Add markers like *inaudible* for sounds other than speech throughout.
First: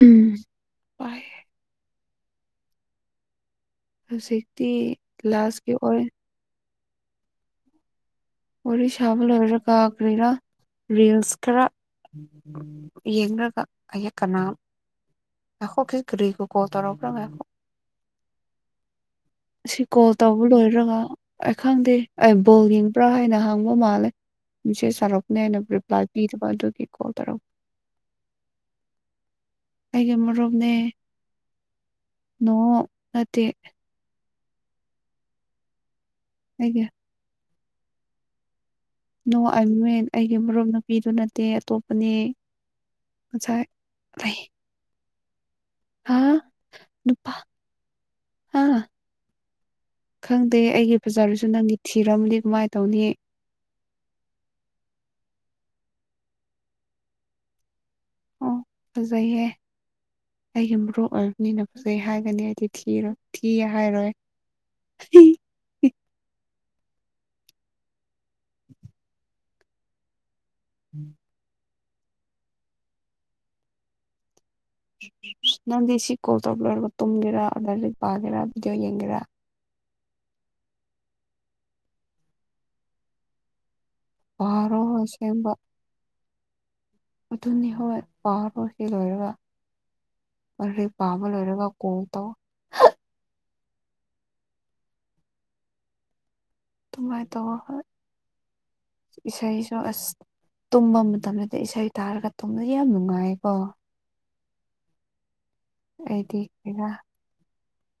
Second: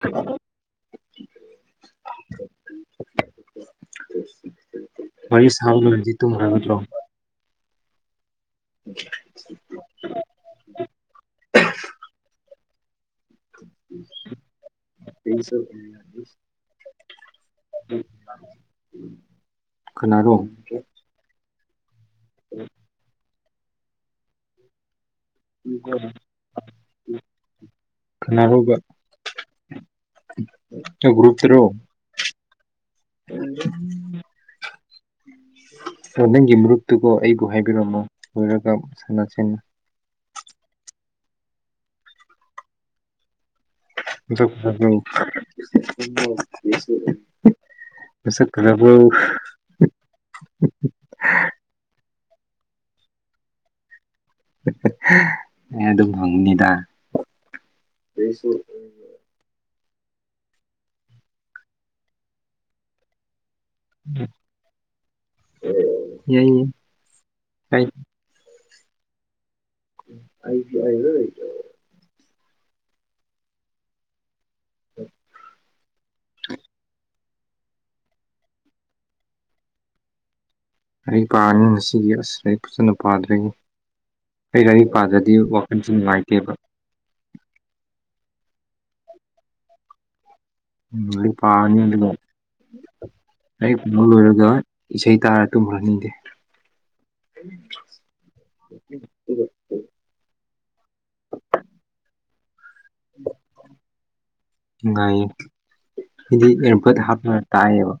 ꯎꯝ ꯄꯥꯏ ꯍꯧꯖꯤꯛꯇꯤ ꯃꯔꯤꯁ ꯂꯥꯁꯀꯤ ꯍꯥꯎꯗꯤ ꯇꯨꯝꯈ꯭ꯔꯕꯠꯇ꯭ꯔꯣ ꯋꯥꯔꯤ ꯁꯥꯥꯕ ꯂꯣꯏꯔꯒꯥ ꯀ꯭ꯔꯤꯔꯥ ꯔꯤꯜꯁ ꯈꯔ ꯌꯦꯡꯔꯒ ꯑꯩꯌꯥꯀꯅꯥ ꯉꯈꯣ ꯀꯔꯤꯀ꯭ꯔꯤꯒꯤ ꯀꯣꯜ ꯇꯧꯔꯛꯄ꯭ꯔꯥ ꯉꯈꯣ *inaudible* ꯁꯤ ꯀꯣꯜ ꯀꯅꯥꯔꯣ ꯇꯧꯕ ꯂꯣꯏꯔꯒ ꯑꯩ ꯈꯪꯗꯦ ꯑꯩ ꯕꯣꯜ ꯌꯦꯡꯕ꯭ꯔꯥ ꯍꯥꯏꯅ ꯍꯪ ꯃꯥꯜꯂꯦ ꯃꯤꯁꯦꯁ ꯁꯔꯛꯄꯅꯦ ꯑꯩꯅ ꯔꯤꯄ꯭ꯂꯥꯏ ꯄꯤꯗꯕ ꯑꯗꯨꯒꯤ ꯀꯣꯜ ꯇꯧꯔꯛ ꯀꯅꯥꯍꯤꯕ ꯑꯩꯒꯤ ꯃꯔꯨꯞꯅꯦ ꯒꯔꯣꯞꯇꯔꯣ ꯅꯣ ꯅꯠꯇꯦ ꯅꯪꯒꯤ ꯑꯩꯒꯤ ꯃꯔꯨꯞꯇꯨꯀꯤ ꯑꯩꯕꯨ ꯍꯥꯏꯕꯤꯔꯝꯃꯣ ꯂꯣꯏꯔꯒ ꯅꯣ ꯁꯥꯟꯅꯁꯦꯅ ꯑꯥꯏ ꯃꯤꯟ ꯑꯩꯒꯤ ꯃꯔꯨꯞ ꯅꯨꯄꯤꯗꯣ ꯅꯠꯇꯦ ꯑꯇꯣꯞꯄꯅꯦ ꯉꯁꯥꯏ ꯂꯩ ꯃꯁꯛ ꯐꯖ ꯕꯔ꯭ꯤ ꯍꯥ ꯅꯨꯄꯥ *unintelligible* ꯃꯁꯛ ꯍꯥ ꯐꯖꯕ꯭ꯔꯣ ꯈꯪꯗꯦ ꯑꯩꯒꯤ ꯐꯖꯥꯔꯁꯨ ꯅꯪꯗꯤ ꯊꯤꯔꯝꯗꯦ ꯀꯃꯥꯏꯅ ꯇꯧꯅꯤ ꯑꯩ ꯑꯗꯨꯝ ꯍꯪꯕꯅꯤꯗ ꯑꯩꯁꯨ ꯑꯣ ꯐꯖꯩꯍꯦ ꯑꯩꯒꯤ ꯃꯔꯨꯞ ꯑꯣꯏꯕꯅꯤꯅ ꯐꯖꯩ ꯍꯥꯏꯒꯅꯤ ꯑꯩꯗꯤ ꯊꯤꯔꯣꯏ ꯊꯤ ꯍꯥꯏꯔꯣꯏ ꯊꯤ *unintelligible* ꯌꯥꯌꯦ ꯍꯥꯏꯗ ꯑꯩꯗꯤ ꯍꯥꯏꯔꯣꯏ ꯅꯪꯗꯤ ꯁꯤ ꯀꯣꯜ ꯇꯧꯕ ꯂꯣꯢꯔꯒ ꯇꯨꯝꯒꯦꯔ ꯑꯗꯒꯤ ꯂꯥꯢꯔꯤꯛ ꯄꯥꯒꯦꯔ ꯕꯤꯗꯤꯑꯣ ꯌꯦꯡꯒꯦꯔ ꯂꯥꯏ ꯄꯥꯔꯅꯤ ꯉꯁꯤꯒꯤ ꯑꯁ ꯂꯥꯏꯔꯤꯛ ꯐꯖꯅ ꯄꯥꯗꯣꯏ ꯅꯤ ꯑꯩ ꯄꯥꯔꯣ ꯂꯥꯏꯔꯤꯛ ꯄꯥꯗ꯭ꯔꯗꯤ ꯑꯁꯦꯡꯕ ꯀꯣ *unintelligible* ꯅꯨꯡꯉꯥꯏꯇꯦꯕ ꯑꯗꯨꯅꯤ ꯍꯣꯏ ꯄꯥꯔꯣ ꯁꯤ ꯂꯣꯏꯔꯒ ꯑꯔꯦ ꯄꯥꯕ ꯂꯣꯏꯔꯒ ꯀꯣꯜ ꯇꯧ ꯂꯥꯢꯔꯤꯛ ꯄꯥꯕ ꯂꯣꯏꯔꯒ ꯏꯁꯩ ꯇꯥꯔ ꯇꯨꯝꯈ꯭ꯔꯅꯤ ꯑꯩꯗꯤ ꯑꯗꯨꯃꯥꯏ ꯇꯧꯔꯣ ꯍꯣꯏ ꯏꯁꯩꯁꯨ ꯑꯁ ꯇꯨꯝꯕ ꯃꯇꯝꯗꯗꯤ ꯏꯁꯩ ꯇꯥꯔꯒ ꯇꯨꯝꯕ ꯌꯥꯝ ꯅꯨꯡꯉꯥꯏꯌꯦꯀꯣ ꯅꯨꯡꯉꯥꯏꯌꯦ ꯑꯩꯗꯤ ꯑꯦꯌꯦꯔ ꯕꯠ ꯍꯥꯞꯄꯒ ꯇꯥꯏꯌꯦꯕ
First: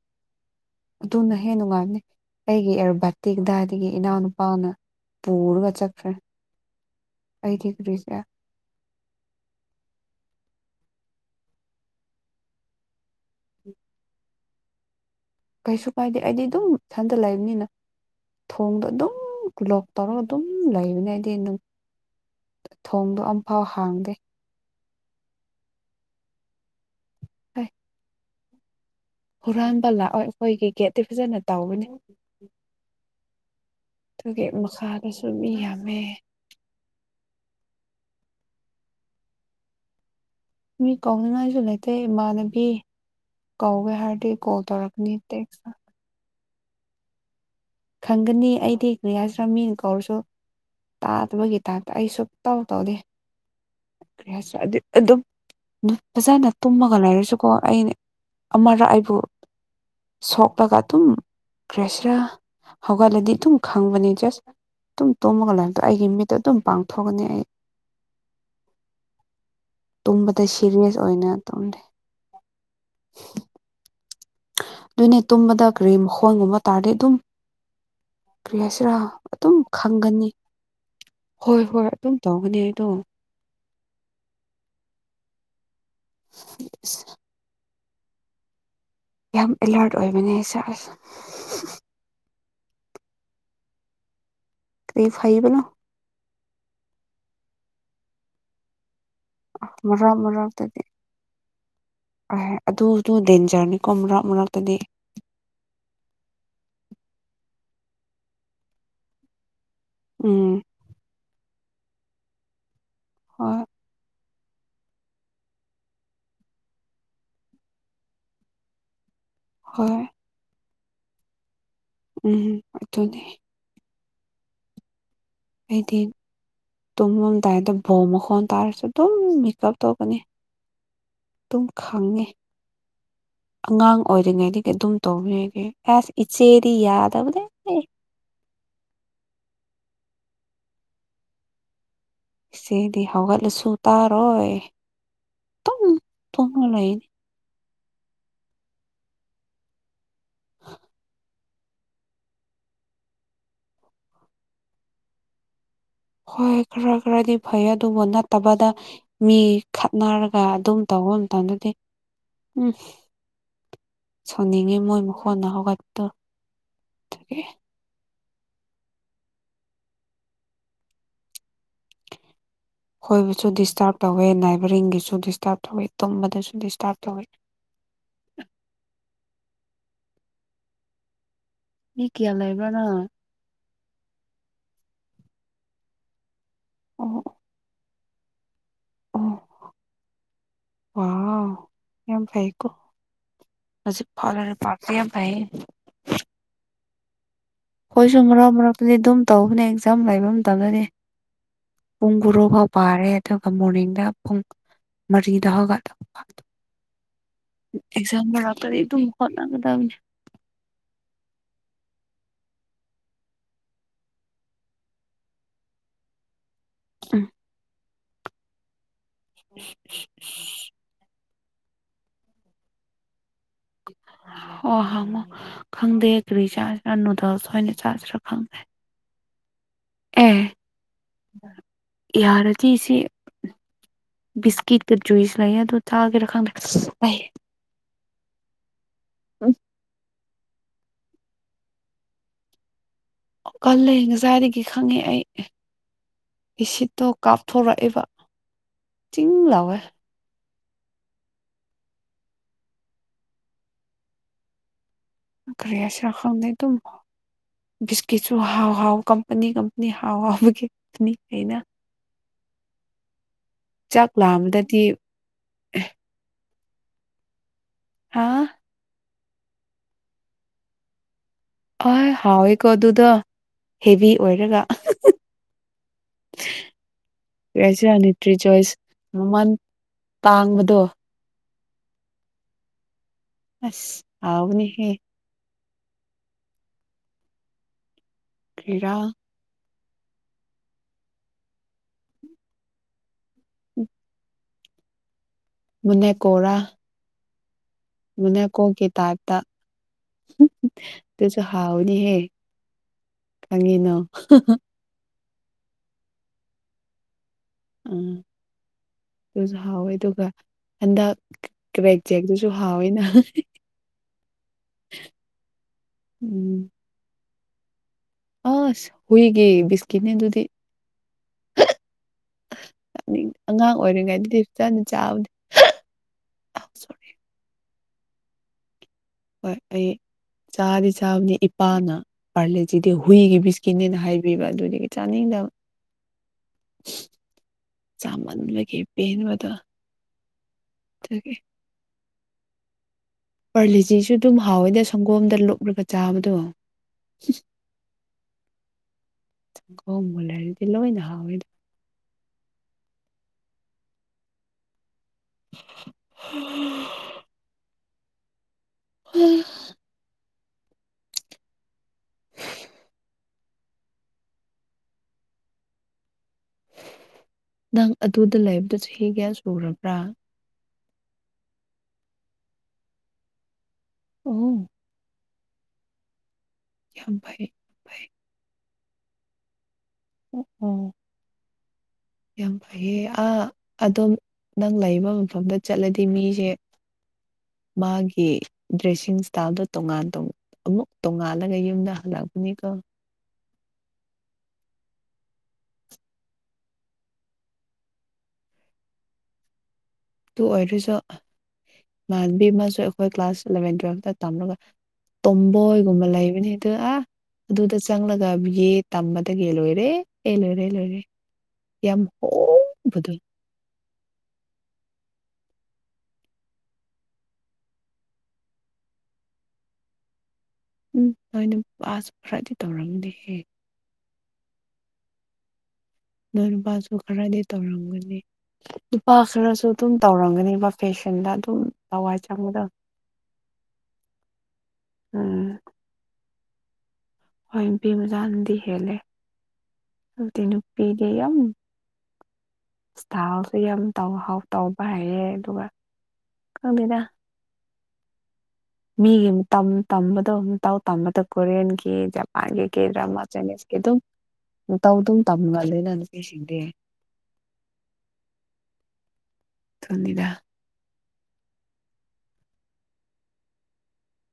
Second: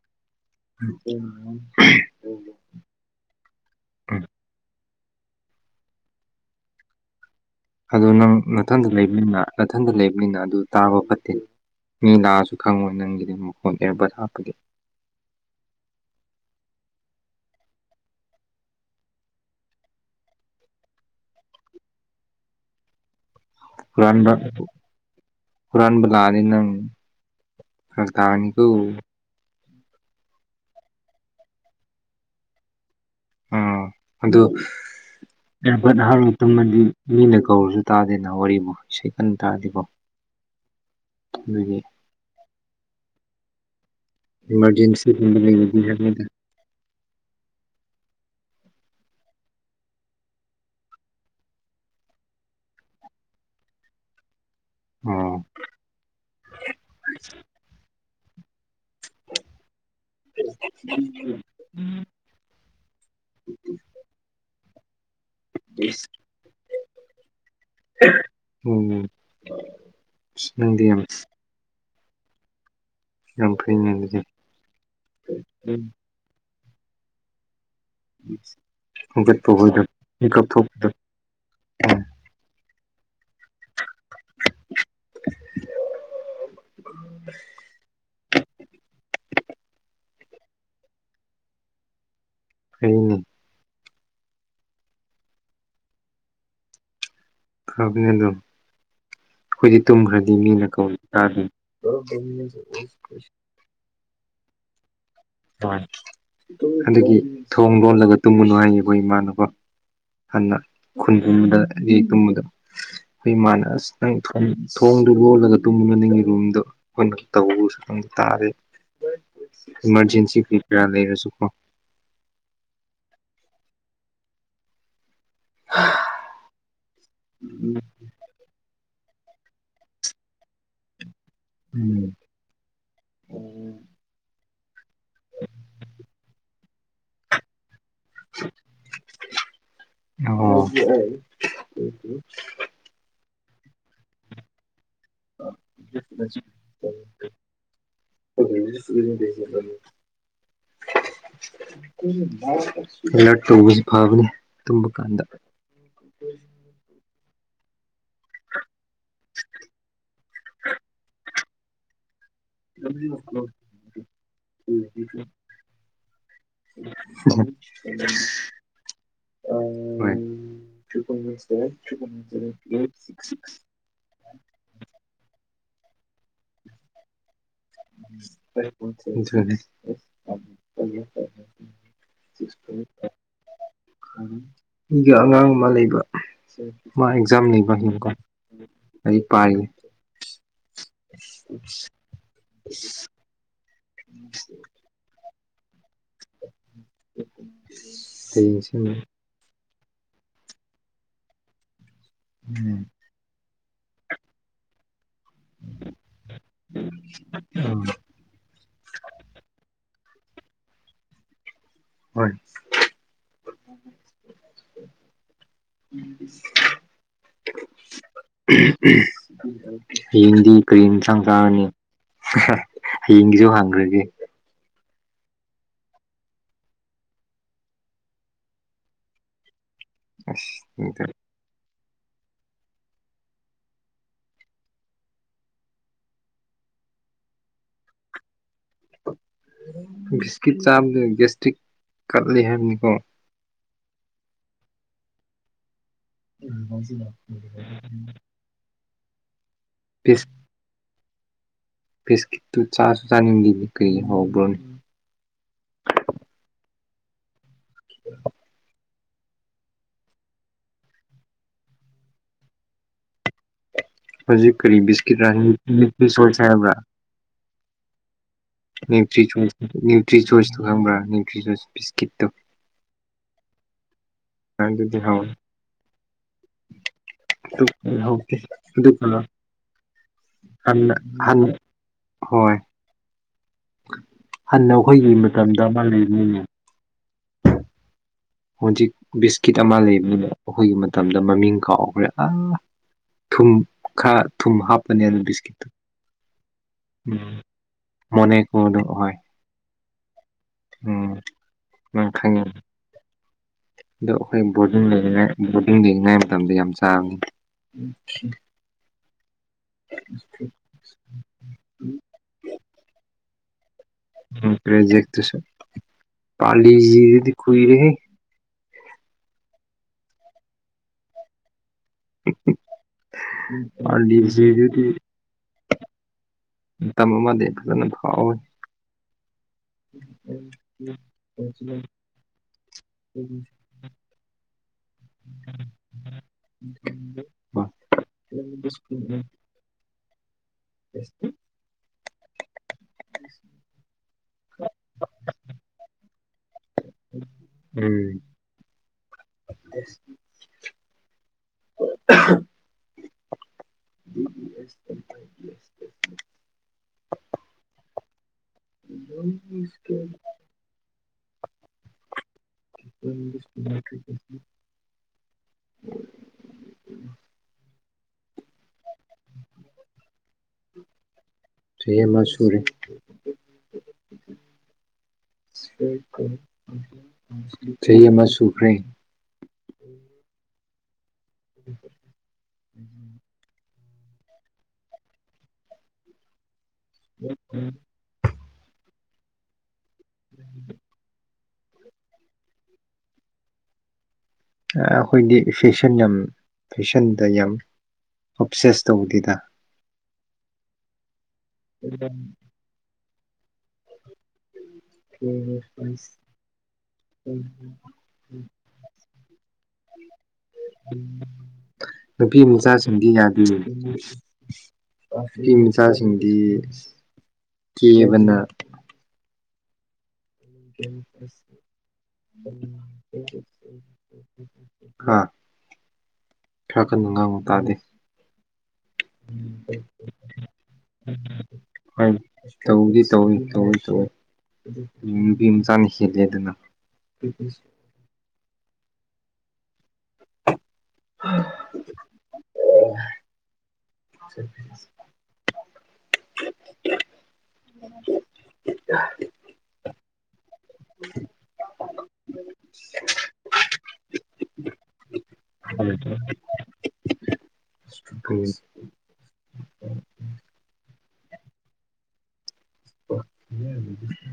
ꯑꯗꯨꯅ ꯑꯍꯝ ꯍꯦꯟꯅ ꯅꯨꯡꯉꯥꯏꯕꯅꯦ ꯑꯩꯒꯤ ꯑꯦꯌꯔ ꯕꯠꯇꯤ ꯀꯗꯥꯢꯗꯒꯤ ꯏꯅꯥꯎꯅꯨꯄꯥꯅ ꯄꯨꯔꯒ ꯆꯠꯈ꯭ꯔꯦ ꯑꯩꯗꯤ ꯑꯗꯨ ꯀꯔꯤꯁꯦ ꯅꯪ ꯅꯥꯊꯟꯗ ꯂꯩꯕꯅꯤꯅ ꯅꯥꯊꯟꯗ ꯂꯩꯕꯅꯤꯅ ꯑꯗꯨ ꯇꯥꯕ ꯐꯠꯇꯦ ꯃꯤ ꯂꯥꯛꯑꯁꯨ ꯈꯪꯉꯣꯏ ꯅꯪꯒꯤꯗꯤ ꯃꯈꯣꯟ ꯑꯦꯌꯥꯔ ꯕꯠ ꯍꯥꯞꯄꯗꯤ ꯀꯩꯁꯨ ꯀꯥꯏꯗꯦ ꯑꯩꯗꯤ ꯑꯗꯨꯝ ꯏꯊꯟꯇ ꯂꯩꯕꯅꯤꯅ ꯊꯣꯡꯗ ꯑꯗꯨꯝ ꯂꯣꯛ ꯇꯧꯔꯒ ꯑꯗꯨꯝ ꯂꯩꯕꯅꯦ ꯑꯩꯗꯤ ꯑꯗꯨꯝ ꯊꯣꯡꯗꯣ ꯑꯃꯝꯐꯥꯎ ꯍꯨꯔꯥꯟꯕ ꯍꯨꯔꯥꯟꯕ ꯂꯥꯛꯑꯗꯤ ꯅꯪ ꯍꯣꯏ ꯐꯔꯛ ꯇꯥꯔꯥꯅꯤ ꯗꯨꯝ ꯍꯨꯔꯥꯟꯕ ꯂꯥꯛꯑꯣꯢ ꯑꯩꯈꯣꯏꯒꯤ ꯒꯦꯠꯇꯤ ꯐꯖꯅ ꯇꯧꯕꯅꯔ ꯑꯥ ꯑꯗꯨ ꯑꯗꯨꯒꯤ ꯃꯈꯥꯗꯁꯨ ꯃꯤ ꯑꯦꯌꯥꯔꯕꯠ ꯌꯥꯝꯃꯦ ꯍꯥꯞꯔꯒ ꯇꯨꯝꯃꯗꯤ ꯃꯤꯅ ꯀꯧꯔꯁꯨ ꯇꯥꯗꯦꯅ ꯋꯥꯔꯤꯕꯨ ꯁꯤꯀꯟ ꯇꯥꯗꯦꯀꯣ ꯃꯤ ꯀꯧꯅꯤꯡꯉꯥꯏꯁꯨ ꯂꯩꯇꯦ ꯏꯃꯥꯟꯅꯕꯤ ꯀꯧꯒꯦ ꯍꯥꯏꯔ ꯏꯃꯔꯖꯦꯟꯁꯤ ꯂꯩꯔꯗꯤ ꯍꯥꯏꯕꯅꯤꯗ ꯈꯪꯒꯅꯤ ꯑꯩꯗꯤ ꯀ꯭ꯔꯤ ꯍꯥꯢꯁꯤꯔ ꯃꯤꯅ ꯀꯧꯔꯁꯨ ꯇꯥꯗꯕꯒꯤ ꯇꯥꯏꯞꯇ ꯑꯩ ꯁꯨꯛꯇꯧ ꯇꯧꯗꯦ ꯀꯩ ꯍꯥꯢꯁꯤꯔ ꯑꯩꯗꯤ ꯑꯗꯨꯝ ꯑꯣ ꯐꯖꯅ ꯇꯨꯝꯃꯒ ꯂꯩꯔꯁꯨꯀꯣ ꯑꯩ ꯑꯃꯔꯛ ꯑꯩꯕꯨ ꯁꯣꯛꯂꯒ ꯑꯗꯨꯝ ꯀꯩ ꯍꯥꯢꯁꯤꯔ ꯍꯧꯒꯠꯂꯗꯤ ꯑꯗꯨꯝ ꯈꯪꯕꯅꯤ ꯖꯁ ꯑꯗꯨꯝ ꯇꯨꯝꯃꯒ ꯂꯩꯕꯗꯨ ꯑꯩꯒꯤ ꯃꯤꯠꯇ ꯑꯗꯨꯝ ꯄꯥꯡꯊꯣꯛꯑꯅꯤ ꯑꯩ ꯎꯝ ꯇꯨꯝꯕꯗ ꯑꯁ ꯅꯪꯗꯤ ꯌꯥꯝ ꯁꯤꯔꯦꯖ ꯑꯣꯏꯅ ꯇꯨꯝꯗꯦ ꯌꯥꯝ ꯐꯩꯅꯦ ꯑꯗꯨꯗꯤ ꯑꯗꯨꯅꯦ ꯇꯨꯝꯕꯗ ꯀꯔꯤ ꯃꯈꯣꯟꯒꯨꯝꯕ ꯇꯥꯔꯗꯤ ꯑꯗꯨꯝ ꯀ꯭ꯔꯤꯍꯥꯢꯁꯤꯔ ꯍꯧꯒꯠꯄ ꯑꯗꯨꯝ ꯍꯣꯏꯗꯣ ꯈꯪꯒꯅꯤ ꯃꯤꯀꯞ ꯊꯣꯛꯄꯗꯣ ꯍꯣꯏ ꯍꯣꯏ ꯎꯝ ꯑꯗꯨꯝ ꯇꯧꯒꯅꯤ ꯑꯩꯗꯣ ꯑꯁ INAUDIBLE ꯌꯥꯝ ꯑꯦꯂꯥꯔꯠ ꯑꯣꯏꯕꯅ ꯑꯩꯁꯦ ꯐꯩꯅꯦ ꯀꯔꯤ ꯐꯩꯕꯅꯣ ꯐꯕꯅꯦ ꯑꯗꯨꯝ ꯑꯩꯈꯣꯏꯗꯤ ꯃꯔꯛ ꯇꯨꯝꯈ꯭ꯔꯗꯤ ꯃꯤꯅ ꯀꯧ ꯇꯥꯗꯦ ꯑꯍꯦ ꯑꯗꯨ ꯑꯗꯨ ꯗꯦꯟꯖꯔꯅꯤꯀꯣ ꯃꯔꯛ ꯃꯔꯛꯇꯗꯤ ꯍꯣꯏ ꯑꯗꯨꯒꯤ ꯊꯣꯡ ꯂꯣꯜꯂꯒ ꯇꯨꯝꯒꯅꯨ ꯍꯥꯏꯌꯅꯦ ꯑꯩꯈꯣꯏ ꯏꯃꯥꯅ ꯀꯣ ꯎꯝ UNINTELLIGIBLE ꯍꯣꯏ ꯊꯣꯡꯗꯨ ꯂꯣꯜꯂꯒ ꯇꯨꯝꯃꯝꯅꯤꯅ ꯔꯨꯝꯗꯣ ꯑꯈꯣꯏꯅ ꯀꯧꯕꯖꯨ ꯅꯪ ꯇꯥꯗꯦ ꯍꯣꯏ ꯏꯃꯥꯔꯖꯦꯟꯁꯤ ꯀꯔꯤ ꯀꯔꯥ ꯂꯩꯔꯖꯨꯀꯣ ꯎꯪꯎꯪ ꯑꯗꯨꯅꯦ ꯑꯩꯗꯤ ꯇꯨꯝꯃꯝꯗꯥꯏꯗ ꯕꯣꯝ ꯃꯈꯣꯟ ꯇꯥꯔꯁꯨ ꯑꯗꯨꯝ ꯃꯤꯀꯞ ꯊꯣꯛꯀꯅꯤ ꯇꯨꯝ ꯎꯝ ꯈꯪꯉꯦ ꯑꯉꯥꯡ ꯑꯣꯏꯔꯤꯉꯩꯗꯒꯤ ꯑꯗꯨꯝ ꯇꯧꯔꯤ ꯑꯩꯗꯤ ꯍꯥꯁ ꯏꯆꯦꯗꯤ ꯌꯥꯗꯕ ꯅꯦ UNINTELLIGIBLE ꯢꯆꯦꯗꯤ ꯍꯧꯒꯠꯂꯁꯨ ꯇꯥꯔꯣꯏ ꯑꯗꯨꯝ ꯇꯨꯝꯃ ꯂꯩꯅꯤ INAUDIBLE UNINTELLIGIBLE ꯍꯣꯏ ꯈꯔ ꯈꯔꯗꯤ ꯐꯩꯌꯦ ꯑꯗꯨꯕꯨ ꯅꯠꯇꯕꯗ ꯃꯤ ꯈꯠꯅꯔꯒ ꯑꯗꯨꯝ ꯇꯧꯕ ꯃꯇꯝꯗꯗꯤ ꯎꯪꯈ ꯁꯥꯎꯅꯤꯡꯉꯤ ꯃꯣꯏ ꯃꯈꯣꯟꯅ ꯍꯧꯒꯠꯄꯗꯣ ꯑꯗꯨꯒꯤ INAUDIBLE UNINTELLIGIBLE ꯈꯣꯏꯕꯨꯁꯨ ꯗꯤꯁꯇ꯭ꯥꯔ꯭ꯕ ꯇꯧꯋꯦ ꯅꯥꯏꯕꯔꯤꯡꯒꯤꯁꯨ ꯗꯤꯁꯇ꯭ꯥꯔ꯭ꯕ ꯇꯧꯋꯦ ꯇꯨꯝꯕꯗꯁꯨ ꯗꯤꯁꯇ꯭ꯥꯔ꯭ꯕ ꯇꯧꯋꯦ UNINTELLIGIBLE UNINTELLIGIBLE ꯃꯤ ꯃꯥ ꯀꯌꯥ ꯂꯩꯕ꯭ꯔꯥ ꯅꯪ ꯑꯦꯛꯖꯥꯝ ꯂꯩꯕ ꯒꯤꯕꯀꯣ ꯑꯣ ꯂꯥꯏꯔꯤꯛ ꯄꯥꯏꯅꯦ ꯋꯥꯑꯥꯎ ꯌꯥꯝ ꯐꯩꯀꯣ ꯍꯧꯖꯤꯛꯐꯥꯎ ꯂꯥꯏꯔꯤꯛ ꯄ꯭ꯥꯕ ꯁꯤ ꯌꯥꯝ ꯐꯩꯌꯦ ꯈꯣꯏꯖꯨ ꯃꯔꯛ ꯍꯌꯦꯡꯁꯦ ꯃꯔꯛꯇꯗꯤ ꯎꯝ ꯑꯗꯨꯝ ꯇꯧꯕꯅꯦ ꯑꯦꯛꯖꯥꯝ ꯂꯩꯕ ꯃꯇꯝꯗꯗꯤ ꯄꯨꯡ ꯒꯨꯔꯨ ꯐꯥꯎ ꯄꯥꯔꯦ ꯑꯗꯨꯒ ꯃꯣꯔꯅꯤꯡꯗ ꯄꯨꯡ ꯃꯔꯤ ꯗ ꯍꯧꯒꯠꯄ ꯑꯦꯛꯖꯥꯝ ꯃꯔꯛꯇꯗꯤ ꯑꯗꯨꯝ ꯍꯣꯠꯅꯒꯗꯝꯅꯦ ꯍꯣꯢ ꯎꯝ INAUDIBLE ꯍꯌꯦꯡꯗꯤ ꯀꯔꯤ ꯏꯟꯁꯥꯡ ꯆꯥꯔꯅꯤ ꯍꯌꯦꯡꯒꯤꯖꯨ ꯍꯥꯡꯒ꯭ꯔꯒꯦ ꯑꯣ ꯍꯪꯉꯣ ꯈꯪꯗꯦ ꯀ꯭ꯔꯤ ꯆꯥꯁꯤꯔꯥ ꯅꯨꯗꯜꯁ ꯑꯣꯏꯅ ꯆꯥꯁꯤꯔꯥ ꯈꯪꯗꯦ ꯑꯦ ꯑꯥꯁ ꯅꯨꯗꯜ ꯌꯥꯔꯗꯤ ꯁꯤ ꯕꯤꯁꯀꯤꯠꯀ ꯖꯨꯏꯁ ꯂꯩꯌꯦ ꯑꯗꯨ ꯊꯛꯑꯒꯦꯔꯥ ꯈꯪꯗꯦ ꯑꯩꯆ ꯑꯩ ꯕꯤꯁꯀꯤꯠ ꯆꯥꯕꯗꯣ ꯒ꯭ꯌꯥꯏꯇ꯭ꯔꯤꯛ ꯀꯜꯂꯤ ꯍꯥꯏꯕꯅꯤꯀꯣ ꯀꯜꯂꯦ ꯉꯁꯥꯏꯗꯒꯤ ꯈꯪꯉꯦ ꯑꯩ ꯏꯁꯤꯠꯇꯣ ꯀꯥꯞꯊꯣꯔꯛꯑꯦꯕ ꯆꯤꯡ ꯂꯥꯎꯋꯦ ꯏꯁ ꯄꯤꯁꯀꯤꯠꯇꯨ ꯆꯥꯁꯨ ꯆꯥꯅꯤꯡꯗꯦ ꯀꯩ ꯍꯕ꯭ꯔꯣꯅꯦ ꯀꯔꯤ ꯍꯥꯏꯁꯤꯔ ꯈꯪꯗꯦ ꯑꯇꯨꯝ ꯕꯤꯁꯀꯤꯠꯁꯨ ꯍꯥꯎ ꯍꯥꯎ ꯀꯞ ꯄꯅꯤ ꯀꯝꯄꯅꯤ ꯍꯥꯥꯎ ꯋꯥꯎꯕꯒꯤ ꯄꯅꯤ ꯂꯩꯅ ꯆꯥꯛ ꯍꯧꯖꯤꯛ ꯀꯔꯤ ꯂꯥꯝꯕꯗꯗꯤ ꯕꯤꯁꯀꯤꯠꯔ ꯅꯤꯇ꯭ꯔꯤ ꯆꯣꯏꯁ ꯆꯥꯕ꯭ꯔꯥ ꯍꯥ ꯅ꯭ꯌꯨꯇ꯭ꯔꯤꯆꯣꯏꯁ ꯅ꯭ꯌꯨꯇ꯭ꯔꯤꯆꯣꯏꯁꯇꯣ ꯈꯪꯕ꯭ꯔꯥ ꯅ꯭ꯌꯨꯇ꯭ꯔꯤꯆꯣꯏꯁ ꯑꯣꯏ ꯍꯥꯎꯋꯤꯀꯣ ꯑꯗꯨꯗꯣ ꯍꯦꯚꯤ ꯑꯣꯏꯔꯒ ꯑꯗꯨꯗꯤ ꯍꯥꯎꯋꯦ ꯇꯨ ꯀꯔꯤꯍꯥꯏꯁꯤꯔ ꯅ꯭ꯌꯨꯇ꯭ꯔꯤ ꯍꯥꯎꯇꯦ ꯆꯣꯏꯁ ꯗꯤꯞ ꯄꯂꯥ ꯃꯃꯜ ꯇꯥꯡꯕꯗꯣ ꯑꯝꯅ ꯍꯟ ꯍꯣꯏ ꯑꯁ ꯍꯟꯅ ꯍꯥꯎꯕꯅꯤꯍꯦ ꯑꯈꯣꯏꯒꯤ ꯃꯇꯝꯗ ꯑꯃ ꯂꯩꯕꯅꯤꯅꯦ ꯍꯣꯖꯤꯛ ꯀ꯭ꯔꯤꯔꯥ ꯕꯤꯁꯀꯤꯠ ꯑꯃ ꯂꯩꯕꯅꯤꯕ ꯑꯈꯣꯏꯒꯤ ꯃꯇꯝꯗ ꯃꯃꯤꯡ ꯀꯥꯎꯒ꯭ꯔꯦ ꯑ ꯊꯨꯝ ꯈ ꯊꯨꯝ ꯍꯥꯄꯅꯤ ꯑꯗꯨꯏ ꯕꯤꯁꯀꯤꯠ ꯇꯨ ꯃꯟꯅꯦꯛꯀꯣꯔ ꯎꯝ ꯃꯣꯅꯦꯀꯣꯗꯣ ꯃꯅꯦꯛꯀꯣꯀꯤ ꯍꯣꯏ ꯇꯥꯏꯞꯇ ꯎꯝ ꯇꯨꯁꯨ ꯅꯪ ꯍꯥꯎꯅꯤꯍꯦ ꯈꯪꯉꯦ ꯀꯉꯤꯅꯣ ꯌꯨꯝ ꯂꯩꯔꯤꯉꯥꯏ ꯕꯣꯔꯗꯤꯡ ꯂꯩꯔꯤꯉꯥꯏ ꯃꯇꯝꯗ ꯌꯥꯝ ꯆꯥꯕꯅꯤ ꯎꯝ ꯑꯗꯨꯁꯨ ꯍꯥꯎꯋꯦ ꯑꯗꯨꯒ ꯍꯟꯗꯛ ꯀ꯭ꯔꯦꯛ ꯖꯦꯛꯇꯨꯁꯨ ꯍꯥꯎꯋꯤꯅ ꯎꯝ ꯀ꯭ꯔꯦꯖꯦꯛꯇꯨꯁꯨ ꯎꯝ ꯄꯥꯔꯂꯤꯖꯤꯗꯨꯗꯤ ꯀꯨꯏꯔꯦꯍꯦ ꯑꯁ ꯍꯨꯏꯒꯤ ꯕꯤꯁꯀꯤꯠꯅꯦ ꯑꯗꯨꯗꯤ ꯅꯤꯡ ꯑꯉꯥꯡ ꯑꯣꯏꯔꯤꯉꯩꯗꯗꯤ ꯇꯟ ꯄꯥꯔꯂꯤꯖꯤꯗꯨꯗꯤ ꯆꯥꯕꯅꯦ ꯃꯇꯝ ꯑꯃꯗꯤ ꯐꯖꯅ ꯐꯥꯎꯋꯦ ꯍꯣꯏ ꯑꯩ ꯆꯥꯗꯤ ꯆꯥꯕꯅꯦ ꯏꯄꯥꯅ ꯄꯥꯔꯂꯦꯖꯤꯗꯤ ꯍꯨꯏꯒꯤ ꯕꯤꯁꯀꯤꯠꯅꯦꯅ ꯍꯥꯏꯕꯤꯕ ꯑꯗꯨꯗꯒꯤ ꯆꯥꯅꯤꯡꯗꯕ ꯆꯥꯃꯟꯕꯒꯤ ꯄꯦꯟꯕꯗꯣ *unintelligible* ꯄꯔꯂꯤꯖꯤꯖꯨ ꯑꯗꯨꯝ ꯍꯥꯎꯋꯦꯗ ꯁꯪꯒꯣꯝꯗ ꯂꯨꯞꯔꯒ ꯆꯥꯕꯗꯣ ꯎꯝ ꯁꯪꯒꯣꯝ ꯃꯨꯜꯍꯜꯂꯗꯤ ꯂꯣꯏꯅ ꯍꯥꯥꯎꯋꯦꯗ *unintelligible* *unintelligible* *unintelligible* ꯅꯪ ꯑꯗꯨꯗ ꯂꯩꯕꯗꯣ ꯆꯍꯤ ꯀꯌꯥ ꯁꯨꯔꯕ꯭ꯔꯥ ꯆꯍꯤ ꯑꯃ ꯁꯨꯔꯦ ꯑꯍꯨꯝ ꯆꯍꯤ ꯀꯨꯟ ꯌꯥꯝ ꯐꯩ ꯆꯍꯤ ꯐꯩ ꯑꯃ ꯁꯨꯈ꯭ꯔꯦ *unintelligible* *unintelligible* ꯌꯥꯝ ꯐꯩꯌꯦ ꯑꯥ ꯑꯗꯨꯝ ꯅꯪ ꯂꯩꯕ ꯃꯐꯝꯗ ꯆꯠꯂꯗꯤ ꯃꯤꯁꯦ *unintelligible* ꯃꯥꯒꯤ ꯗ꯭ꯔꯦꯁꯤꯡ ꯏꯁꯇꯥꯏꯜꯗꯣ ꯇꯣꯉꯥꯟ ꯇꯧ *unintelligible* ꯑꯃꯨꯛ ꯇꯣꯡꯉꯥꯜꯂꯒ ꯌꯨꯝꯗ ꯍꯜꯂꯛꯄꯅꯤꯀꯣ ꯑ ꯑꯈꯣꯏꯗꯤ ꯐꯦꯁꯟ ꯌꯥꯝ ꯐꯦꯁꯟꯗ ꯌꯥꯝ ꯑꯣꯞꯁꯦꯁ ꯇꯧꯗꯦꯗ ꯗꯨꯨ ꯑꯣꯏꯔꯁꯨ ꯏꯃꯥꯟꯅꯕꯤ ꯑꯃꯁꯨ ꯑꯈꯣꯏ ꯀ꯭ꯂꯥꯁ ꯏꯂꯚꯦꯟ ꯇꯨꯌꯦꯜꯐꯇ ꯇꯝꯔꯒ ꯇꯣꯝꯕꯣꯏꯒꯨꯝꯕ ꯂꯩꯕꯅꯦ ꯗꯨ ꯑ ꯑꯗꯨꯗ ꯆꯪꯂꯒ ꯕꯤꯌꯦ ꯇꯝꯕꯗꯒꯤ ꯂꯣꯏꯔꯦ ꯑꯦ ꯂꯣꯏꯔꯦ ꯂꯣꯏꯔꯦ ꯌꯥꯝ ꯅꯨꯄꯤ ꯃꯆꯥꯁꯤꯡꯗꯤ ꯍꯣꯡꯕꯗꯣ ꯌꯥꯗꯦ *unintelligible* ꯅꯨꯄꯤ ꯃꯆꯥꯁꯤꯡꯗꯤ ꯀꯦꯕꯅ ꯎꯝ ꯅꯣꯏ ꯅꯨꯄꯥꯁꯨ ꯈꯔꯗꯤ ꯇꯧꯔꯝꯗꯦꯍꯦ ꯍꯥꯥ ꯅꯣꯏ ꯅꯨꯄꯥꯁꯨ ꯈꯔꯗꯤ ꯇꯧꯔꯝꯒꯅꯤ ꯅꯨꯄꯥ ꯈꯔꯁꯨ ꯗꯨꯝ ꯇꯧꯔꯝꯒꯅꯦꯕ ꯐꯦꯁꯟꯗ ꯑꯗꯨꯝ ꯍꯣꯏ ꯊꯋꯥꯏ ꯆꯪ ꯇꯧꯗꯤ ꯇꯧ ꯇꯧꯋꯦ ꯗꯣ ꯅꯨꯄꯤ ꯎꯝ ꯃꯆꯥꯅ ꯍꯦꯜꯂꯦ ꯗꯅ ꯍꯣꯏ ꯅꯨꯄꯤ ꯃꯆꯥ ꯅꯥꯗꯤ ꯍꯦꯟꯂꯦ ꯑꯗꯨꯏ ꯅꯨꯄꯤꯗꯤ ꯌꯥꯝ ꯏꯁꯇꯥꯜꯁꯨ ꯌꯥꯝ ꯇꯧ ꯍꯧ ꯇꯧꯕ ꯍꯩꯌꯦ ꯑꯗꯨꯒ ꯈꯪꯗꯦꯗ *unintelligible* ꯃꯤꯒꯤ ꯇꯝ ꯇꯝꯕꯗꯣ ꯃꯇꯧ ꯇꯝꯕꯗ ꯀꯣꯔꯤꯌꯟꯒꯤ ꯖꯄꯥꯟꯒꯤ ꯀꯩꯗ꯭ꯔꯃ ꯆꯥꯏꯅꯤꯁꯀꯤ ꯗꯨꯝ ꯃꯇꯧ ꯗꯨꯝ ꯇꯝꯒꯟꯂꯦꯅ ꯅꯨꯄꯤꯁꯤꯡꯗꯤ ꯈꯪꯉꯤ ꯊꯟꯅꯤꯗ *inaudible*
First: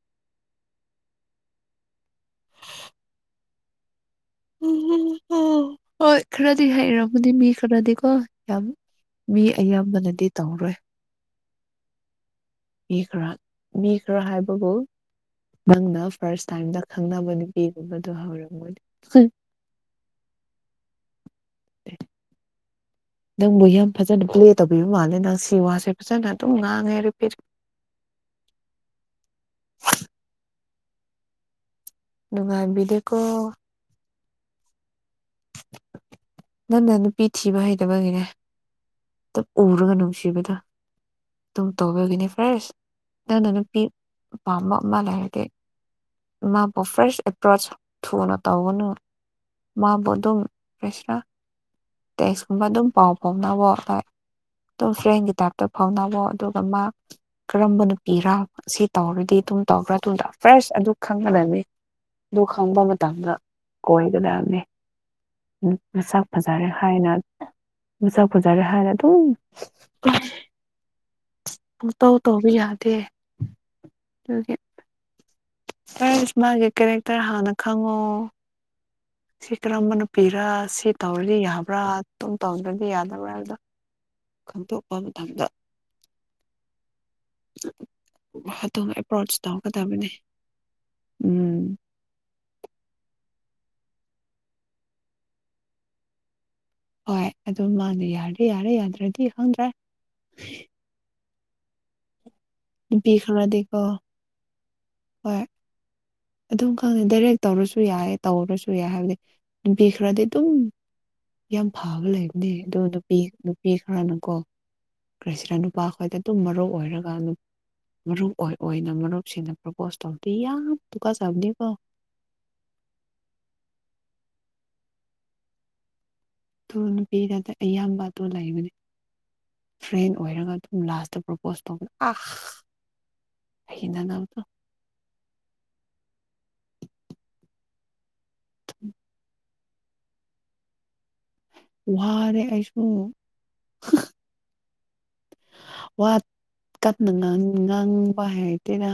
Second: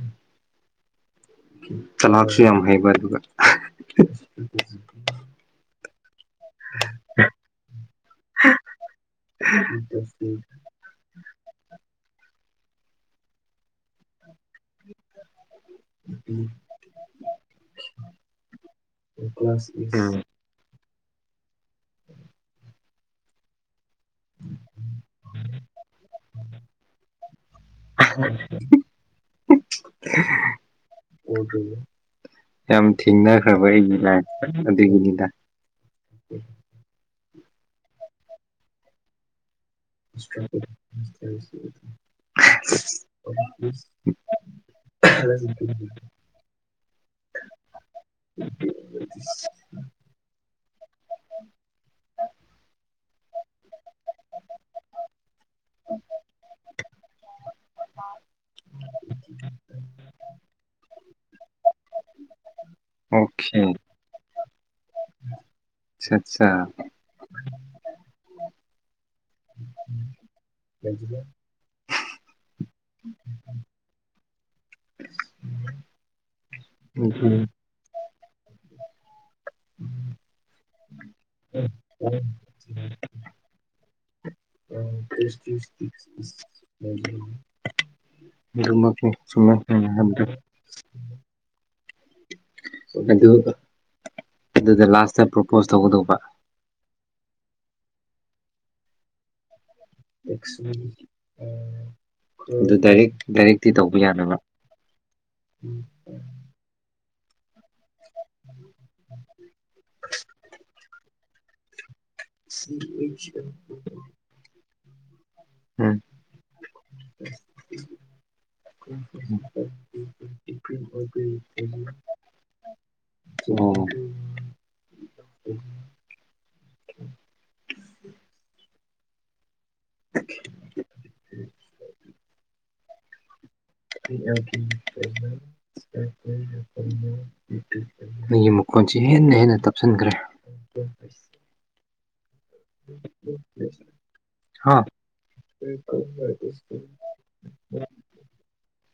ꯆꯂꯥꯛꯁꯨ ꯌꯥꯝ ꯍꯩꯕ ꯑꯗꯨꯒ ꯍꯣꯏ ꯈꯔꯗꯤ ꯍꯥꯏꯔꯝꯃꯅꯤ ꯃꯤ ꯈꯔꯗꯤ ꯀꯣ ꯌꯥꯝ ꯃꯤ ꯑꯌꯥꯝꯕꯅꯗꯤ ꯇꯧꯔꯣꯏ ꯃꯤ ꯈꯔꯥ ꯃꯤ ꯈꯔ ꯍꯥꯏꯕꯕꯨ ꯅꯪꯅ ꯐꯥꯔꯁ ꯇꯥꯏꯝꯗ ꯈꯪꯅꯕ ꯅꯨꯄꯤꯒꯨꯝꯕꯗꯣ ꯍꯧꯔꯝꯃꯣꯏꯅꯤ ꯀ꯭ꯂꯥꯁ ꯇꯤ ꯀꯌꯥ *unintelligible* ꯅꯪꯕꯨ ꯌꯥꯝ ꯐꯖꯅ ꯄ꯭ꯂꯦ ꯇꯧꯕꯤꯕ ꯃꯥꯜꯂꯦ ꯅꯪ ꯁꯤ ꯋꯥꯁꯦ ꯐꯖꯅ ꯑꯗꯨꯝ ꯉꯥꯡꯉꯦ ꯔꯤꯄꯤꯠ *inaudible* ꯌꯥꯝ ꯅꯨꯡꯉꯥꯏꯕꯤꯗꯦꯀꯣ ꯊꯤꯡꯅꯈ꯭ꯔꯕ ꯑꯩꯒꯤ ꯂꯥꯏꯞꯇ ꯑꯗꯨꯒꯤꯅꯤꯗ ꯅꯪꯅ ꯅꯨꯄꯤ ꯊꯤꯕ ꯍꯩꯇꯕꯒꯤꯅꯦ ꯗꯞ ꯎꯔꯒꯅꯨ *unintelligible* ꯗꯨꯝ ꯇꯧꯕꯗꯒꯤꯅꯦ ꯐ꯭ꯔꯁ ꯅꯪꯅ ꯅꯨꯄꯤ ꯄꯥꯥꯝꯕ ꯑꯃ ꯂꯩꯔꯗꯤ *unintelligible* ꯃꯥꯕꯨ ꯐ꯭ꯔꯁ ꯑꯦꯄ꯭ꯔꯣꯁ ꯊꯨꯅ ꯇꯧꯒꯅꯨ ꯃꯥꯕꯨ ꯑꯗꯨꯝ ꯐ꯭ꯔꯦꯁꯔꯥ ꯇꯦꯛꯁꯀꯨꯝꯕ ꯑꯗꯨꯝ ꯄꯥꯎ ꯐꯥꯎꯅꯕ ꯑꯥꯏ ꯇꯨꯝ ꯐ꯭ꯔꯦꯟꯒꯤ ꯇꯥꯏꯞꯇ ꯐꯥꯎꯅꯕ ꯑꯗꯨꯒ ꯃꯥ ꯀꯔꯝꯕ ꯅꯨꯄꯤꯔꯥ ꯁꯤ ꯇꯧꯔꯗꯤ ꯇꯨꯝ ꯇꯧꯕ꯭ꯔꯥ ꯇꯨꯡꯗ ꯐ꯭ꯔꯁ ꯑꯗꯨ ꯈꯪꯒꯗꯝꯅꯤ ꯗꯨ ꯈꯪꯕ ꯃꯇꯝꯗ ꯑꯣꯀꯦ ꯑꯠ ꯀꯣꯏꯒꯗꯝꯅꯦ ꯎꯝ ꯅꯁꯥꯛ ꯐ ꯑꯠꯆꯥ ꯍꯥꯏꯅ ꯃꯁꯛ ꯐꯖꯔꯦ ꯍꯥꯏꯔ ꯑꯗꯨꯝ ꯂꯩꯖꯤꯗꯦ ꯄꯨꯡꯇꯧ ꯇꯧꯕꯥ ꯌꯥꯗꯦ ꯇꯨꯒꯤ ꯐ꯭ꯔꯁ ꯃꯥꯒꯤ ꯀꯦꯔꯦꯛꯇꯔ ꯍꯥꯟꯅ ꯈꯪꯉꯣ ꯁꯤ ꯀꯔꯝꯕ ꯅꯨꯄꯤꯔꯥ ꯁꯤ ꯇꯧꯔꯗꯤ ꯌꯥꯕ꯭ꯔꯥ ꯑꯗꯨꯝ ꯇꯧꯗ꯭ꯔꯗꯤ ꯌꯥꯗꯕ꯭ꯔꯥ ꯍꯥꯏꯕꯗꯣ ꯈꯪꯗꯣꯛꯄ ꯃꯇꯝꯗ ꯑꯗꯨꯒ ꯑꯗꯨꯃꯛꯅꯤ ꯑꯦꯄ꯭ꯔꯣꯆ ꯆꯨꯝꯃꯦ ꯅꯪꯅ ꯇꯧꯒꯗꯕꯅꯤ ꯍꯥꯏꯕꯗꯣ ꯎꯝ ꯑꯗꯨ ꯑꯗꯨꯗ ꯂꯥꯁꯇ ꯄ꯭ꯔꯣꯄꯣꯁ ꯇꯧꯒꯗꯧꯕ ꯍꯣꯏ ꯑꯗꯨ ꯃꯥꯅ ꯌꯥꯔꯗꯤ ꯌꯥꯔꯦ ꯌꯥꯗ꯭ꯔꯗꯤ ꯈꯪꯗ꯭ꯔꯦ *unintelligible* ꯑꯗꯨ ꯅꯨꯄꯤ ꯗꯥꯏꯔꯦꯛ ꯗꯥꯏꯔꯦꯛꯇꯤ ꯈꯔꯗꯤꯀꯣ ꯇꯧꯕ ꯌꯥꯗꯕ꯭ꯔꯥ ꯍꯣꯏ ꯑꯗꯨꯝ ꯈꯪꯗꯦ ꯗꯥꯏꯔꯦꯛ ꯇꯧꯔꯁꯨ ꯌꯥꯏ ꯇꯧꯗ꯭ꯔꯁꯨ ꯌꯥꯏ ꯍꯥꯏꯕꯗꯤ ꯅꯨꯄꯤ ꯈ꯭ꯔꯗꯤ ꯗꯨꯝ ꯌꯥꯝ ꯐꯕ ꯂꯩꯕꯅꯦ ꯑꯗꯨ ꯅꯨꯄꯤ ꯅꯨꯄꯤ ꯈꯔꯅꯀꯣ *unintelligible* ꯎꯝ ꯅꯨꯄꯥꯈꯣꯏꯗ ꯑꯗꯨꯝ ꯃꯔꯧ ꯑꯣꯏꯔꯒ ꯅꯨ ꯃꯔꯨꯞ ꯑꯣꯏ ꯑꯣꯏꯅ ꯃꯔꯨꯞꯁꯤꯡꯅ ꯄ꯭ꯔꫭꯄꯣꯁ ꯇꯧꯕꯗꯤ ꯌꯥꯝ ꯇꯨꯀꯠꯆꯕꯅꯤꯀꫭ ꯑꯣ ꯇꯨ ꯅꯨꯄꯤꯗꯗ ꯑꯌꯥꯝꯕ ꯑꯗꯨ ꯂꯩꯕꯅꯤ ꯐ꯭ꯔꯦꯟ ꯑꯣꯏꯔꯒ ꯑꯗꯨꯝ ꯂꯥꯁꯇ ꯄ꯭ꯔꯣꯄꯣꯁ ꯇꯧꯕ ꯑꯥ *unintelligible* ꯃꯤꯒꯤ ꯃꯈꯣꯟꯁꯤ ꯍꯦꯟꯅ ꯍꯦꯟꯅ ꯇꯞꯁꯤꯟꯈ꯭ꯔꯦ ꯋꯥꯔꯦ ꯑꯩꯁꯨ ꯍꯥꯥ ꯋꯥ ꯇꯞꯅ ꯉꯥꯡ ꯉꯥꯡꯕ ꯍꯩꯇꯦꯗꯥ